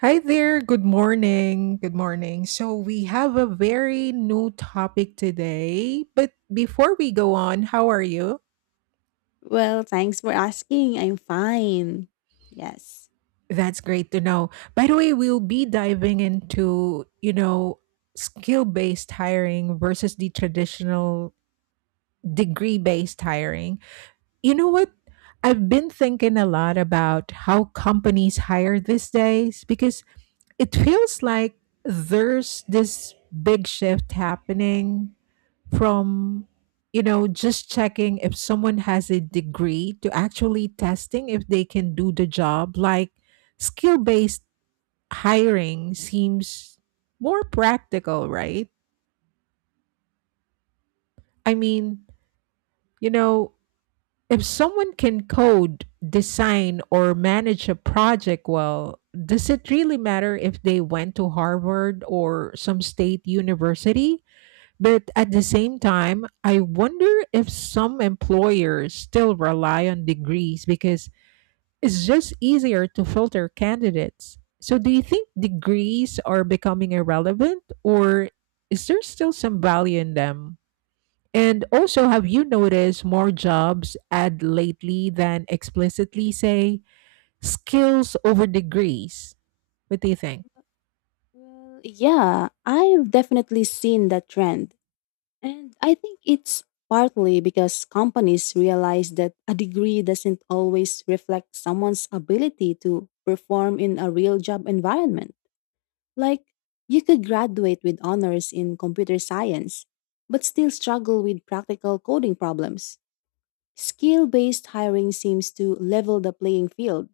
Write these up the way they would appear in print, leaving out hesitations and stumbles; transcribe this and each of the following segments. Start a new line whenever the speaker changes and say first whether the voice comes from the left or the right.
right: Hi there. Good morning. Good morning. So, we have a very new topic today. But before we go on, how are you?
left: Well, thanks for asking. I'm fine. Yes.
right: That's great to know. By the way, we'll be diving into, skill based hiring versus the traditional degree based hiring. You know what? I've been thinking a lot about how companies hire these days because it feels like there's this big shift happening from just checking if someone has a degree to actually testing if they can do the job, like skill based hiring seems more practical, right? i mean you know if someone can code, design, or manage a project well, does it really matter if they went to Harvard or some state university? But at the same time, I wonder if some employers still rely on degrees because it's just easier to filter candidates. So, do you think degrees are becoming irrelevant or is there still some value in them? And also, have you noticed more jobs add lately than explicitly say skills over degrees? What do you think?
left: Well, yeah, I've definitely seen that trend. And I think it's partly because companies realize that a degree doesn't always reflect someone's ability to perform in a real job environment. Like, you could graduate with honors in computer science, but still struggle with practical coding problems. Skill based hiring seems to level the playing field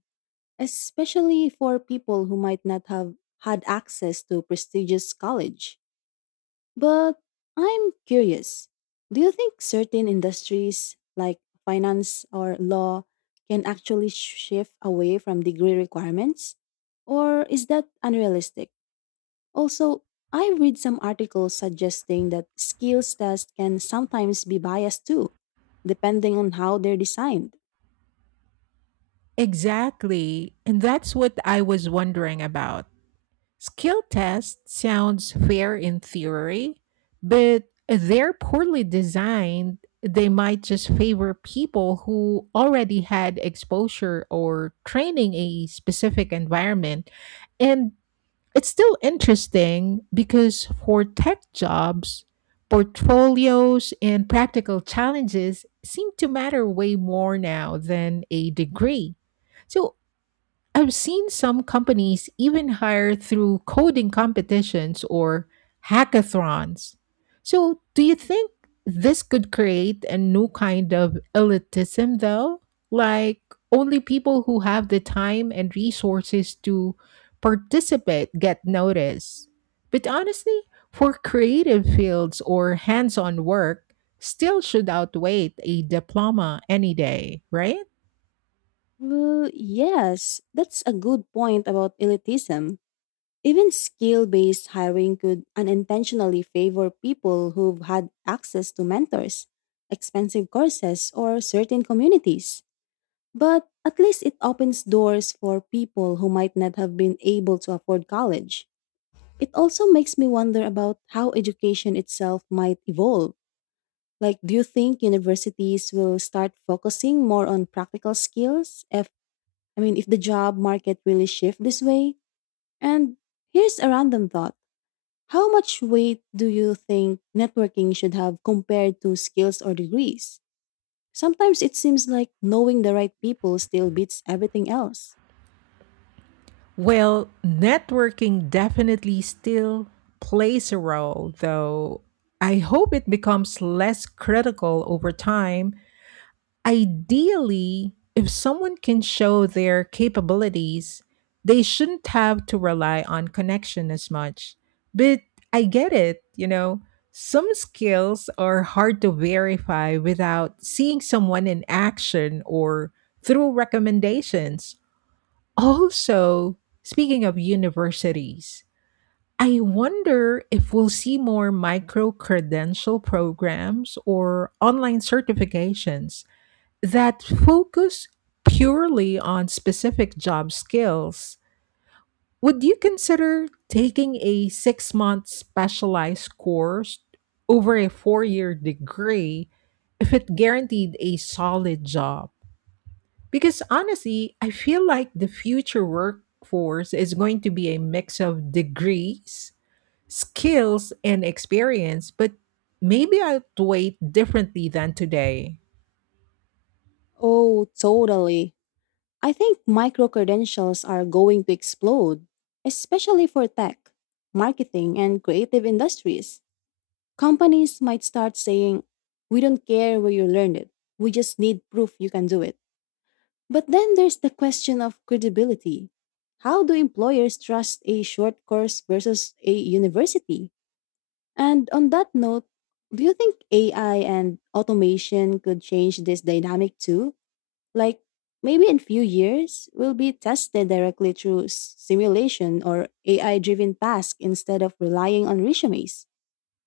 left: especially for people who might not have had access to prestigious college. But I'm curious, do you think certain industries like finance or law can actually shift away from degree requirements? Or is that unrealistic? Also, I read some articles suggesting that skills tests can sometimes be biased too, depending on how they're designed.
right: Exactly. And that's what I was wondering about. Skill test sounds fair in theory, but they're poorly designed. They might just favor people who already had exposure or training a specific environment. And it's still interesting because for tech jobs, portfolios and practical challenges seem to matter way more now than a degree. So, I've seen some companies even hire through coding competitions or hackathons. So, do you think this could create a new kind of elitism, though? Like, only people who have the time and resources to participate get noticed. But honestly, for creative fields or hands on work, still should outweigh a diploma any day, right?
left: Well, yes, that's a good point about elitism. Even skill based hiring could unintentionally favor people who've had access to mentors, expensive courses, or certain communities. But at least it opens doors for people who might not have been able to afford college. It also makes me wonder about how education itself might evolve. Like, do you think universities will start focusing more on practical skills if, I mean, if the job market really shifts this way? And here's a random thought. How much weight do you think networking should have compared to skills or degrees? Sometimes it seems like knowing the right people still beats everything else.
right: Well, networking definitely still plays a role, though I hope it becomes less critical over time. Ideally, if someone can show their capabilities, they shouldn't have to rely on connection as much. But I get it, some skills are hard to verify without seeing someone in action or through recommendations. Also, speaking of universities, I wonder if we'll see more micro credential programs or online certifications that focus purely on specific job skills. Would you consider taking a 6 month specialized course over a 4 year degree if it guaranteed a solid job? Because honestly, I feel like the future workforce is going to be a mix of degrees, skills, and experience, but maybe outweighed differently than today.
left: Oh, totally. I think micro credentials are going to explode, especially for tech, marketing, and creative industries. Companies might start saying, we don't care where you learned it, we just need proof you can do it. But then there's the question of credibility. How do employers trust a short course versus a university? And on that note, do you think AI and automation could change this dynamic too? Like, maybe in few years we will be tested directly through simulation or AI driven tasks instead of relying on resumes.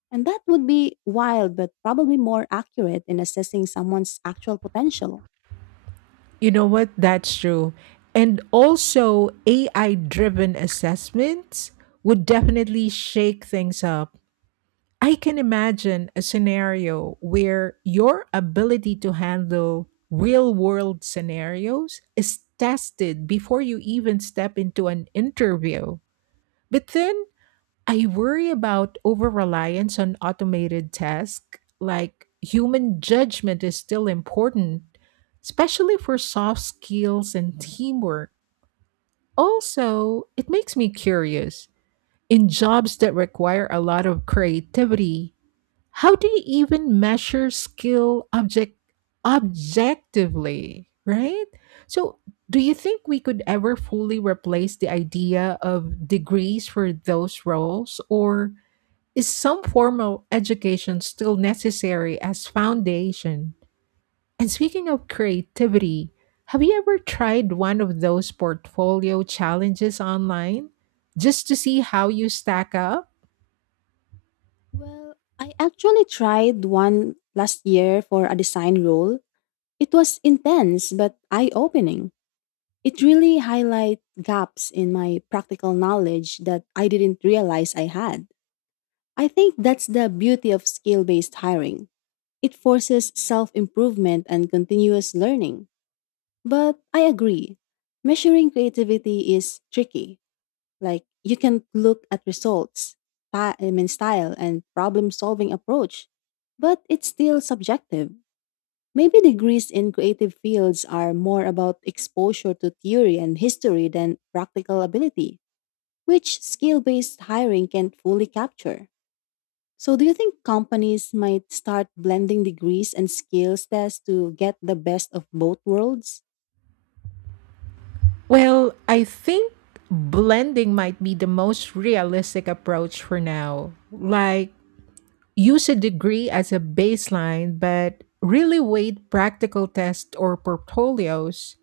left: And that would be wild but probably more accurate in assessing someone's actual potential.
right: You know what? That's true. And also, AI driven assessments would definitely shake things up. I can imagine a scenario where your ability to handle real world scenarios is tested before you even step into an interview. But then I worry about over reliance on automated tasks, like human judgment is still important, especially for soft skills and teamwork. Also, it makes me curious. In jobs that require a lot of creativity, how do you even measure skill objectively, right? So, do you think we could ever fully replace the idea of degrees for those roles or is some formal education still necessary as foundation? And speaking of creativity, have you ever tried one of those portfolio challenges online just to see how you stack up?
left: Well, I actually tried one last year for a design role. It was intense but eye opening. It really highlighted gaps in my practical knowledge that I didn't realize I had. I think that's the beauty of skill based hiring. It forces self improvement and continuous learning. But I agree, measuring creativity is tricky. Like, you can look at results, I mean style and problem solving approach, but it's still subjective. Maybe degrees in creative fields are more about exposure to theory and history than practical ability, which skill based hiring can't fully capture. So, do you think companies might start blending degrees and skills tests to get the best of both worlds?
right: Well, I think blending might be the most realistic approach for now. Like, use a degree as a baseline, but really weight practical tests or portfolios.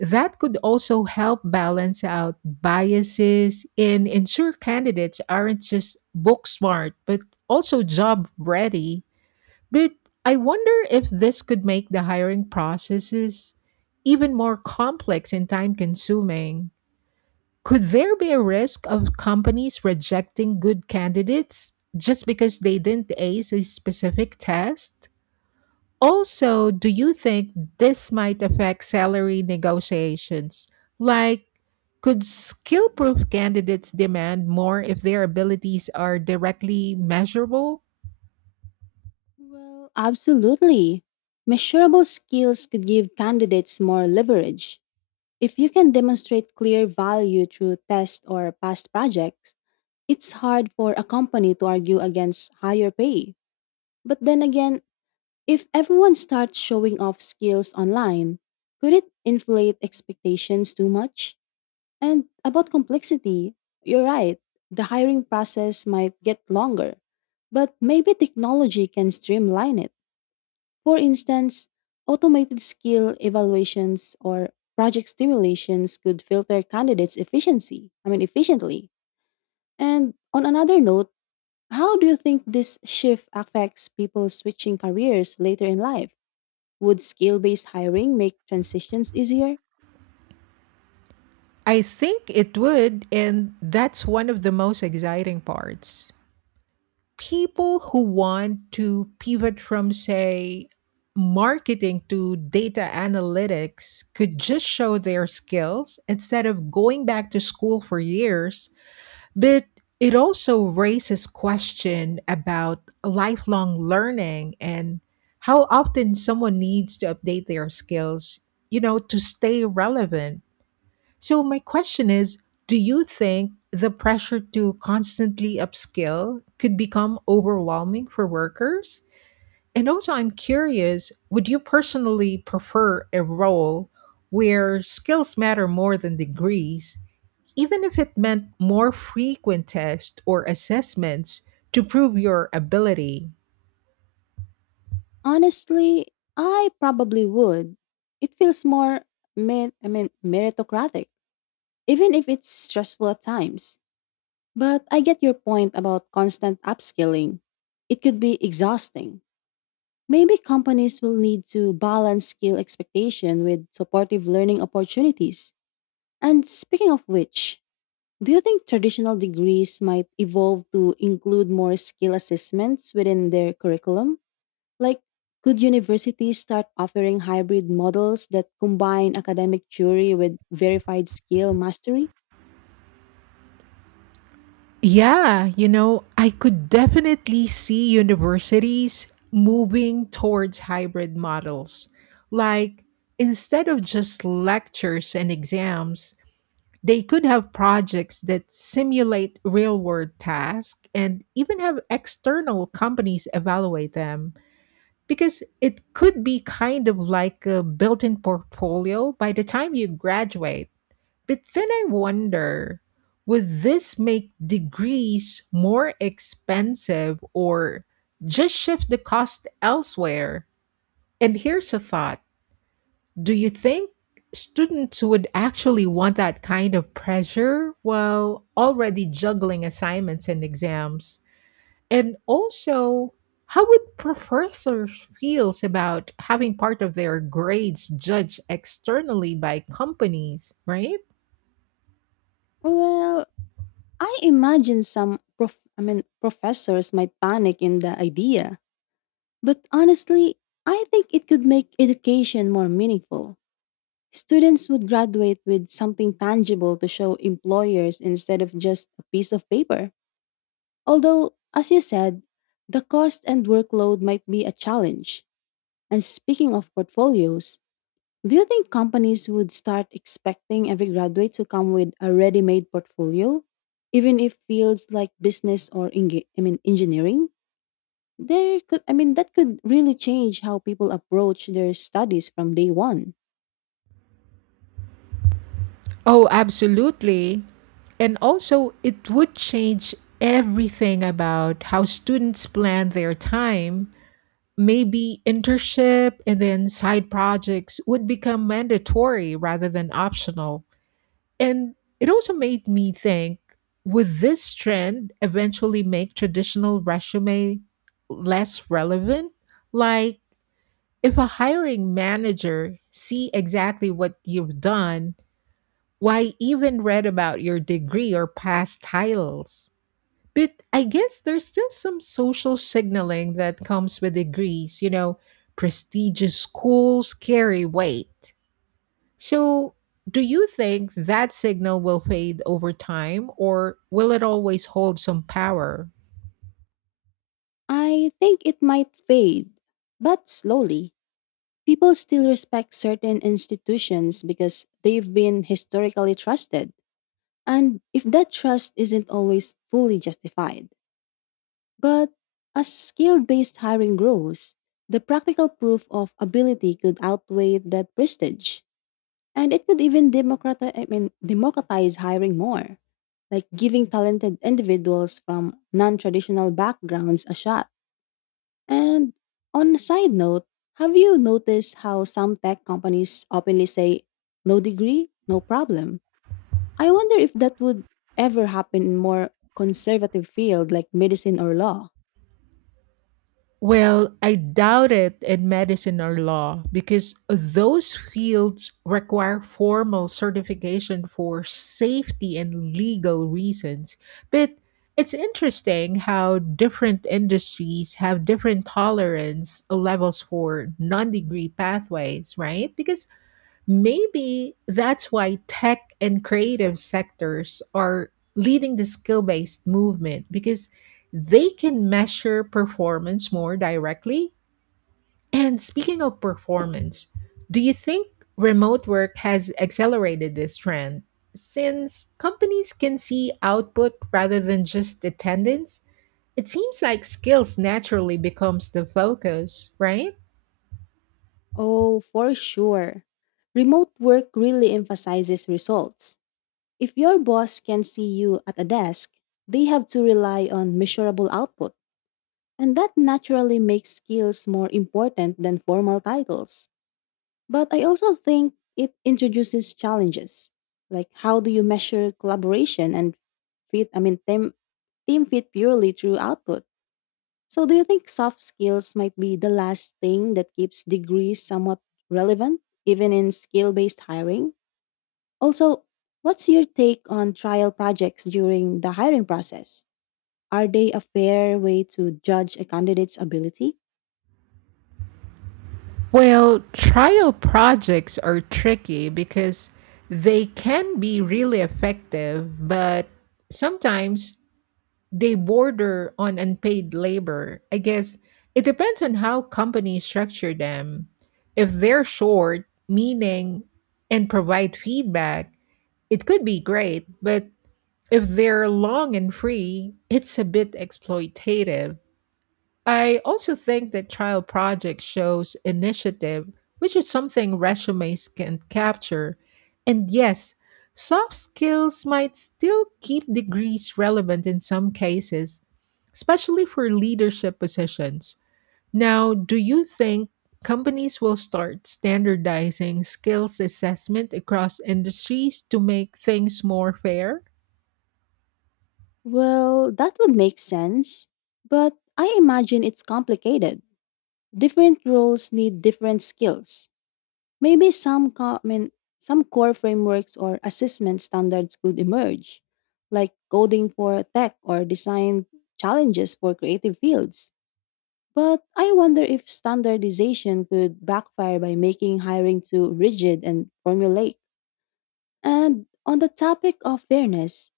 right: That could also help balance out biases and ensure candidates aren't just book smart, but also job ready. But I wonder if this could make the hiring processes even more complex and time consuming. Could there be a risk of companies rejecting good candidates just because they didn't ace a specific test? Also, do you think this might affect salary negotiations? Like, could skill proof candidates demand more if their abilities are directly measurable?
left: Well, absolutely. Measurable skills could give candidates more leverage. If you can demonstrate clear value through test or past projects, it's hard for a company to argue against higher pay. But then again, if everyone starts showing off skills online, could it inflate expectations too much? And about complexity, you're right, the hiring process might get longer, but maybe technology can streamline it. For instance, automated skill evaluations or project stimulations could filter candidates I mean efficiently. And on another note, how do you think this shift affects people switching careers later in life? Would skill-based hiring make transitions easier?
right: I think it would, and that's one of the most exciting parts. People who want to pivot from, say, marketing to data analytics could just show their skills instead of going back to school for years. But it also raises question about lifelong learning and how often someone needs to update their skills, to stay relevant. So my question is, do you think the pressure to constantly upskill could become overwhelming for workers? And also I'm curious, would you personally prefer a role where skills matter more than degrees, even if it meant more frequent tests or assessments to prove your ability?
left: Honestly, I probably would. It feels more I mean meritocratic, even if it's stressful at times. But I get your point about constant upskilling. It could be exhausting. Maybe companies will need to balance skill expectation with supportive learning opportunities. And speaking of which, do you think traditional degrees might evolve to include more skill assessments within their curriculum? Like, could universities start offering hybrid models that combine academic theory with verified skill mastery?
right: Yeah, I could definitely see universities moving towards hybrid models. Like, instead of just lectures and exams, they could have projects that simulate real world tasks and even have external companies evaluate them. Because it could be kind of like a built in portfolio by the time you graduate. But then I wonder, would this make degrees more expensive or just shift the cost elsewhere? And here's a thought. Do you think students would actually want that kind of pressure while already juggling assignments and exams? And also, how would professors feel about having part of their grades judged externally by companies, right?
left: Well, I imagine some I mean professors might panic in the idea, but honestly, I think it could make education more meaningful. Students would graduate with something tangible to show employers instead of just a piece of paper. Although, as you said, the cost and workload might be a challenge. And speaking of portfolios, do you think companies would start expecting every graduate to come with a ready-made portfolio, even if fields like business or I mean engineering? There could I mean that could really change how people approach their studies from day one.
right: Oh, absolutely. And also, it would change everything about how students plan their time. Maybe internship and then side projects would become mandatory rather than optional. And it also made me think, would this trend eventually make traditional resume less relevant? Like, if a hiring manager see exactly what you've done, why even read about your degree or past titles? But I guess there's still some social signaling that comes with degrees. Prestigious schools carry weight. So, do you think that signal will fade over time or will it always hold some power?
left: I think it might fade, but slowly. People still respect certain institutions because they've been historically trusted, and if that trust isn't always fully justified. But as skill based hiring grows, the practical proof of ability could outweigh that prestige. And it could even democratize hiring more, like giving talented individuals from non traditional backgrounds a shot. And on a side note, have you noticed how some tech companies openly say, no degree, no problem? I wonder if that would ever happen in more conservative field like medicine or law.
right: Well, I doubt it in medicine or law because those fields require formal certification for safety and legal reasons. But it's interesting how different industries have different tolerance levels for non degree pathways, right? Because maybe that's why tech and creative sectors are leading the skill based movement because they can measure performance more directly. And speaking of performance, do you think remote work has accelerated this trend? Since companies can see output rather than just attendance, it seems like skills naturally becomes the focus, right?
left: Oh, for sure. Remote work really emphasizes results. If your boss can see you at a desk, they have to rely on measurable output, and that naturally makes skills more important than formal titles. But I also think it introduces challenges, like how do you measure collaboration and fit, I mean, team, team fit purely through output? So, do you think soft skills might be the last thing that keeps degrees somewhat relevant, even in skill based hiring? Also, what's your take on trial projects during the hiring process? Are they a fair way to judge a candidate's ability?
right: Well, trial projects are tricky because they can be really effective, but sometimes they border on unpaid labor. I guess it depends on how companies structure them. If they're short, meaning, and provide feedback, it could be great, but if they're long and free, it's a bit exploitative. I also think that trial project shows initiative, which is something resumes can capture. And yes, soft skills might still keep degrees relevant in some cases, especially for leadership positions. Now, do you think companies will start standardizing skills assessment across industries to make things more fair?
left: Well, that would make sense, but I imagine it's complicated. Different roles need different skills. Maybe some core frameworks or assessment standards could emerge, like coding for tech or design challenges for creative fields. But I wonder if standardization could backfire by making hiring too rigid and formulaic. And on the topic of fairness,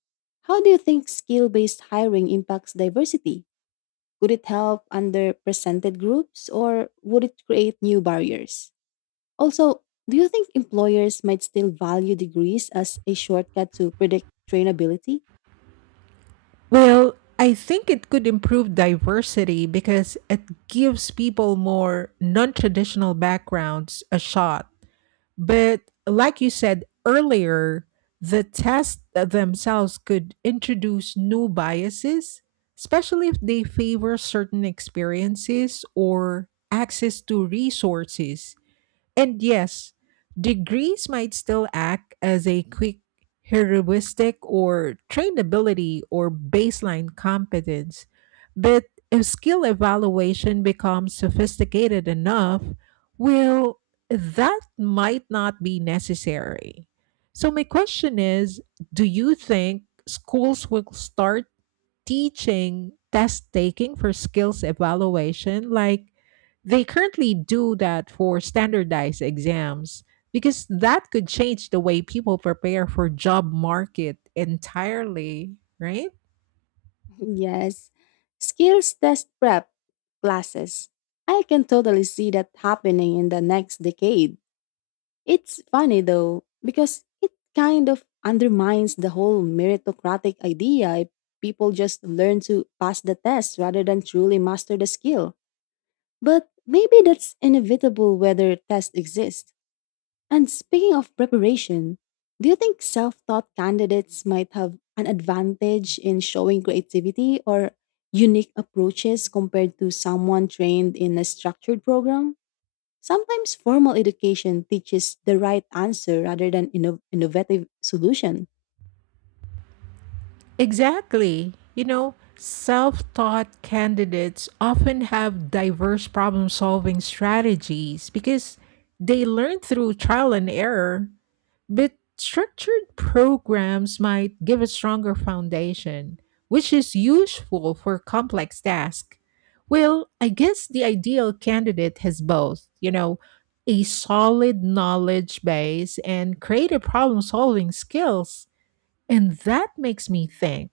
left: how do you think skill based hiring impacts diversity? Could it help underrepresented groups or would it create new barriers? Also, do you think employers might still value degrees as a shortcut to predict trainability?
right: Well, I think it could improve diversity because it gives people more non traditional backgrounds a shot. But like you said earlier, the tests themselves could introduce new biases, especially if they favor certain experiences or access to resources. And yes, degrees might still act as a quick heuristic or trainability or baseline competence, but if skill evaluation becomes sophisticated enough, well, that might not be necessary. So, my question is, do you think schools will start teaching test taking for skills evaluation like they currently do that for standardized exams, because that could change the way people prepare for job market entirely, right?
left: Yes. Skills test prep classes. I can totally see that happening in the next decade. It's funny though, because it kind of undermines the whole meritocratic idea if people just learn to pass the test rather than truly master the skill. But maybe that's inevitable whether tests exist. And speaking of preparation, do you think self taught candidates might have an advantage in showing creativity or unique approaches compared to someone trained in a structured program? Sometimes formal education teaches the right answer rather than innovative solution.
right: Exactly. Self-taught candidates often have diverse problem-solving strategies because they learn through trial and error. But structured programs might give a stronger foundation, which is useful for complex tasks. Well, I guess the ideal candidate has both, a solid knowledge base and creative problem solving skills. And that makes me think,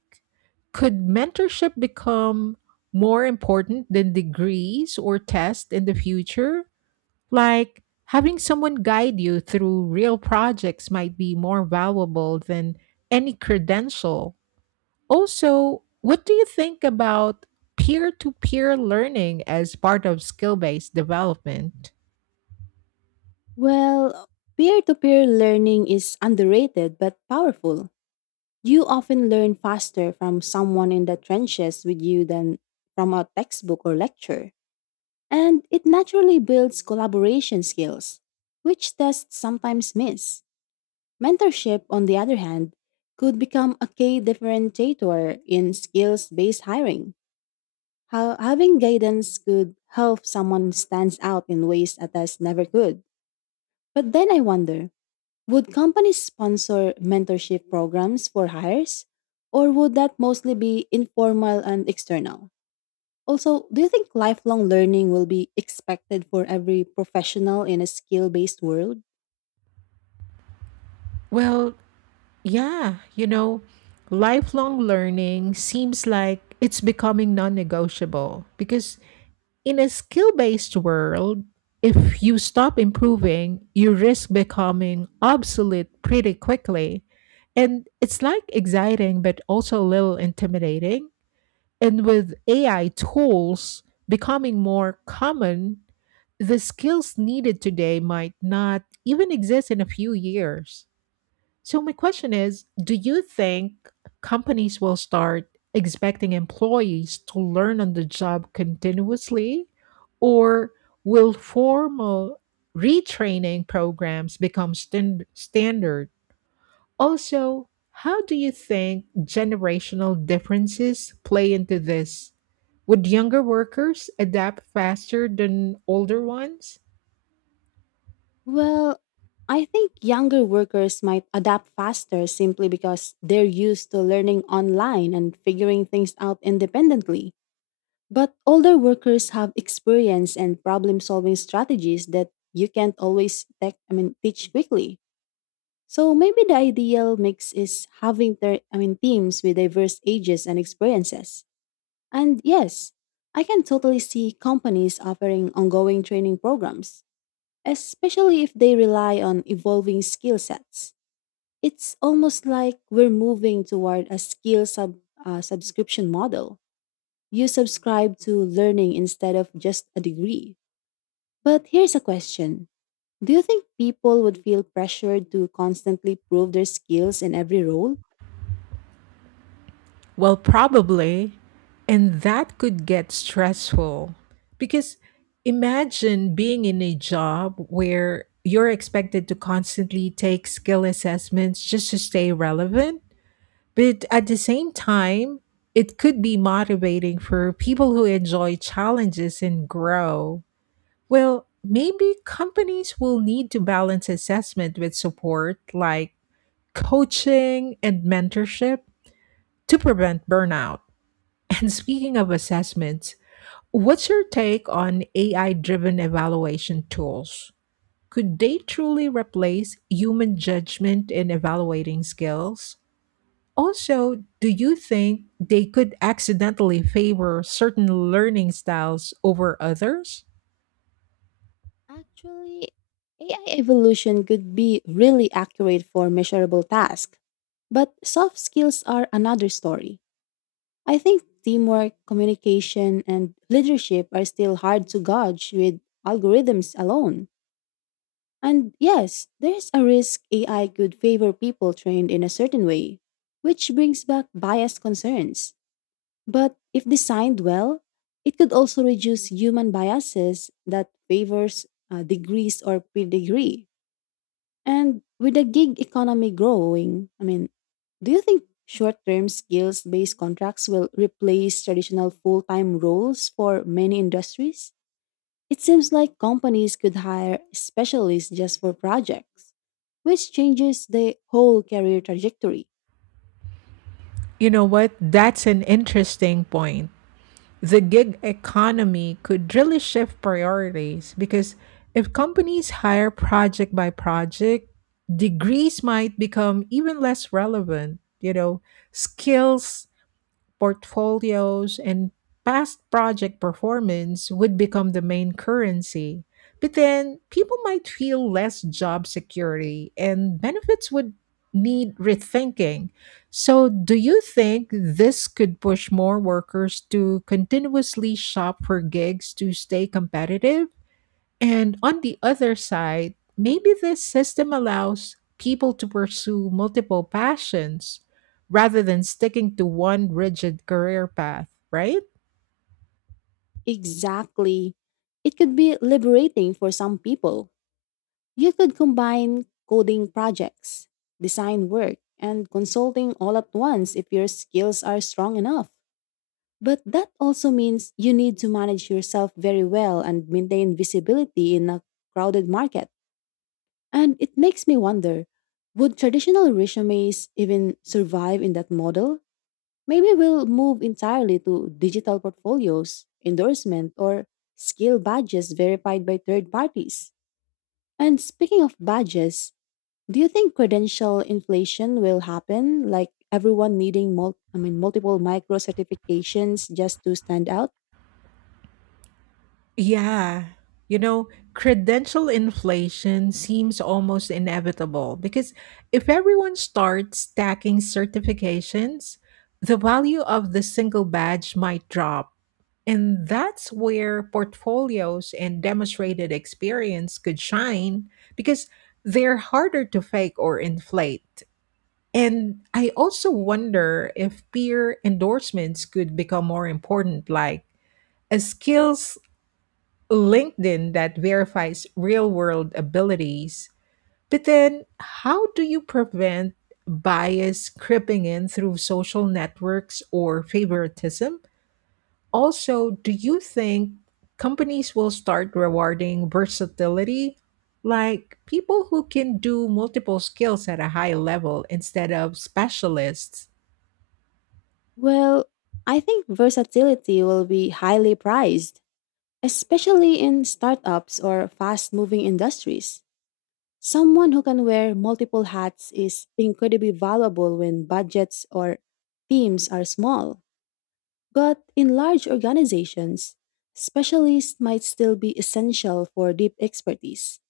right: could mentorship become more important than degrees or tests in the future? Like, having someone guide you through real projects might be more valuable than any credential. Also, what do you think about peer to peer learning as part of skill based development?
left: Well, peer to peer learning is underrated but powerful. You often learn faster from someone in the trenches with you than from a textbook or lecture. And it naturally builds collaboration skills, which tests sometimes miss. Mentorship, on the other hand, could become a key differentiator in skills based hiring. How having guidance could help someone stands out in ways others never could. But then I wonder, would companies sponsor mentorship programs for hires, or would that mostly be informal and external? Also, do you think lifelong learning will be expected for every professional in a skill based world?
right: Well, Yeah, lifelong learning seems like it's becoming non negotiable because in a skill based world, if you stop improving, you risk becoming obsolete pretty quickly. And it's like exciting, but also a little intimidating. And with AI tools becoming more common, the skills needed today might not even exist in a few years. So, my question is, do you think companies will start expecting employees to learn on the job continuously, or will formal retraining programs become standard? Also, how do you think generational differences play into this? Would younger workers adapt faster than older ones?
left: Well, I think younger workers might adapt faster simply because they're used to learning online and figuring things out independently. But older workers have experience and problem solving strategies that you can't always teach quickly. So maybe the ideal mix is having teams with diverse ages and experiences. And yes, I can totally see companies offering ongoing training programs, especially if they rely on evolving skill sets. It's almost like we're moving toward a subscription model. You subscribe to learning instead of just a degree. But here's a question. Do you think people would feel pressured to constantly prove their skills in every role?
right: Well, probably. And that could get stressful because imagine being in a job where you're expected to constantly take skill assessments just to stay relevant. But at the same time, it could be motivating for people who enjoy challenges and grow. Well, maybe companies will need to balance assessment with support like coaching and mentorship to prevent burnout. And speaking of assessments, what's your take on AI driven evaluation tools? Could they truly replace human judgment in evaluating skills? Also, do you think they could accidentally favor certain learning styles over others?
left: Actually, AI evolution could be really accurate for measurable tasks. But soft skills are another story. I think teamwork, communication, and leadership are still hard to gauge with algorithms alone. And yes, there's a risk AI could favor people trained in a certain way, which brings back bias concerns. But if designed well, it could also reduce human biases that favors degrees or pedigree. And with the gig economy growing, I mean, do you think short-term skills-based contracts will replace traditional full-time roles for many industries? It seems like companies could hire specialists just for projects, which changes the whole career trajectory.
right: You know what? That's an interesting point. The gig economy could really shift priorities because if companies hire project by project, degrees might become even less relevant. Skills, portfolios, and past project performance would become the main currency. But then people might feel less job security and benefits would need rethinking. So, do you think this could push more workers to continuously shop for gigs to stay competitive? And on the other side, maybe this system allows people to pursue multiple passions rather than sticking to one rigid career path, right?
left: Exactly. It could be liberating for some people. You could combine coding projects, design work, and consulting all at once if your skills are strong enough. But that also means you need to manage yourself very well and maintain visibility in a crowded market. And it makes me wonder, would traditional resumes even survive in that model? Maybe we'll move entirely to digital portfolios, endorsement, or skill badges verified by third parties. And speaking of badges, do you think credential inflation will happen, like everyone needing I mean multiple micro certifications just to stand out?
right: Yeah. You know, Credential inflation seems almost inevitable because if everyone starts stacking certifications, the value of the single badge might drop. And that's where portfolios and demonstrated experience could shine because they're harder to fake or inflate. And I also wonder if peer endorsements could become more important, like a skills LinkedIn that verifies real world abilities. But then, how do you prevent bias creeping in through social networks or favoritism? Also, do you think companies will start rewarding versatility? Like people who can do multiple skills at a high level instead of specialists?
left: Well, I think versatility will be highly prized, especially in startups or fast-moving industries. Someone who can wear multiple hats is incredibly valuable when budgets or teams are small. But in large organizations, specialists might still be essential for deep expertise.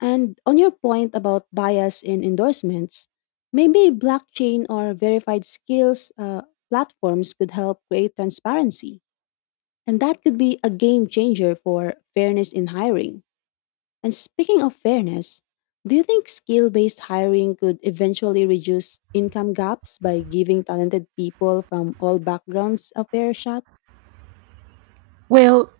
left: And on your point about bias in endorsements, maybe blockchain or verified skills platforms could help create transparency. And that could be a game changer for fairness in hiring. And speaking of fairness, do you think skill based hiring could eventually reduce income gaps by giving talented people from all backgrounds a fair shot?
right: Well,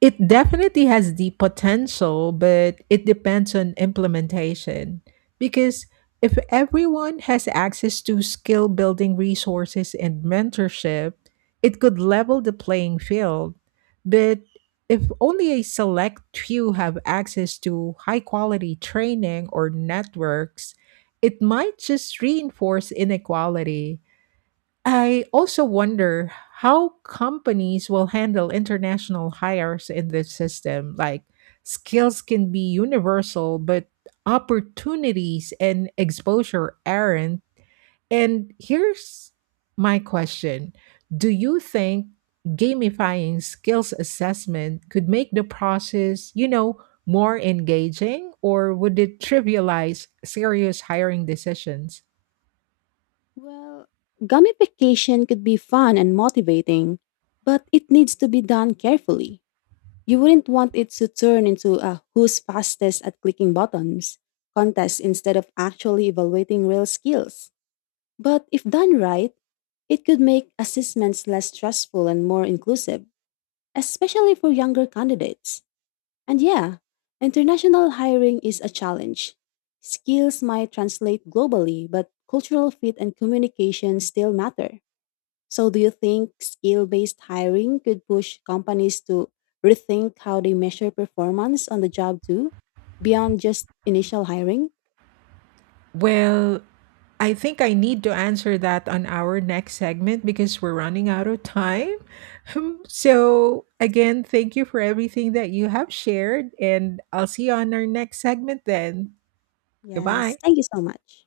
right: it definitely has the potential, but it depends on implementation. Because if everyone has access to skill building resources and mentorship, it could level the playing field. But if only a select few have access to high quality training or networks, it might just reinforce inequality. I also wonder how companies will handle international hires in this system. Like, skills can be universal, but opportunities and exposure aren't. And here's my question, do you think gamifying skills assessment could make the process, more engaging, or would it trivialize serious hiring decisions?
left: Well, gamification could be fun and motivating, but it needs to be done carefully. You wouldn't want it to turn into a who's fastest at clicking buttons contest instead of actually evaluating real skills. But if done right, it could make assessments less stressful and more inclusive, especially for younger candidates. And yeah, international hiring is a challenge. Skills might translate globally, but cultural fit and communication still matter. So, do you think skill based hiring could push companies to rethink how they measure performance on the job too, beyond just initial hiring?
right: Well, I think I need to answer that on our next segment because we're running out of time. So, again, thank you for everything that you have shared, and I'll see you on our next segment then.
left: Yes.
right: Goodbye.
left: Thank you so much.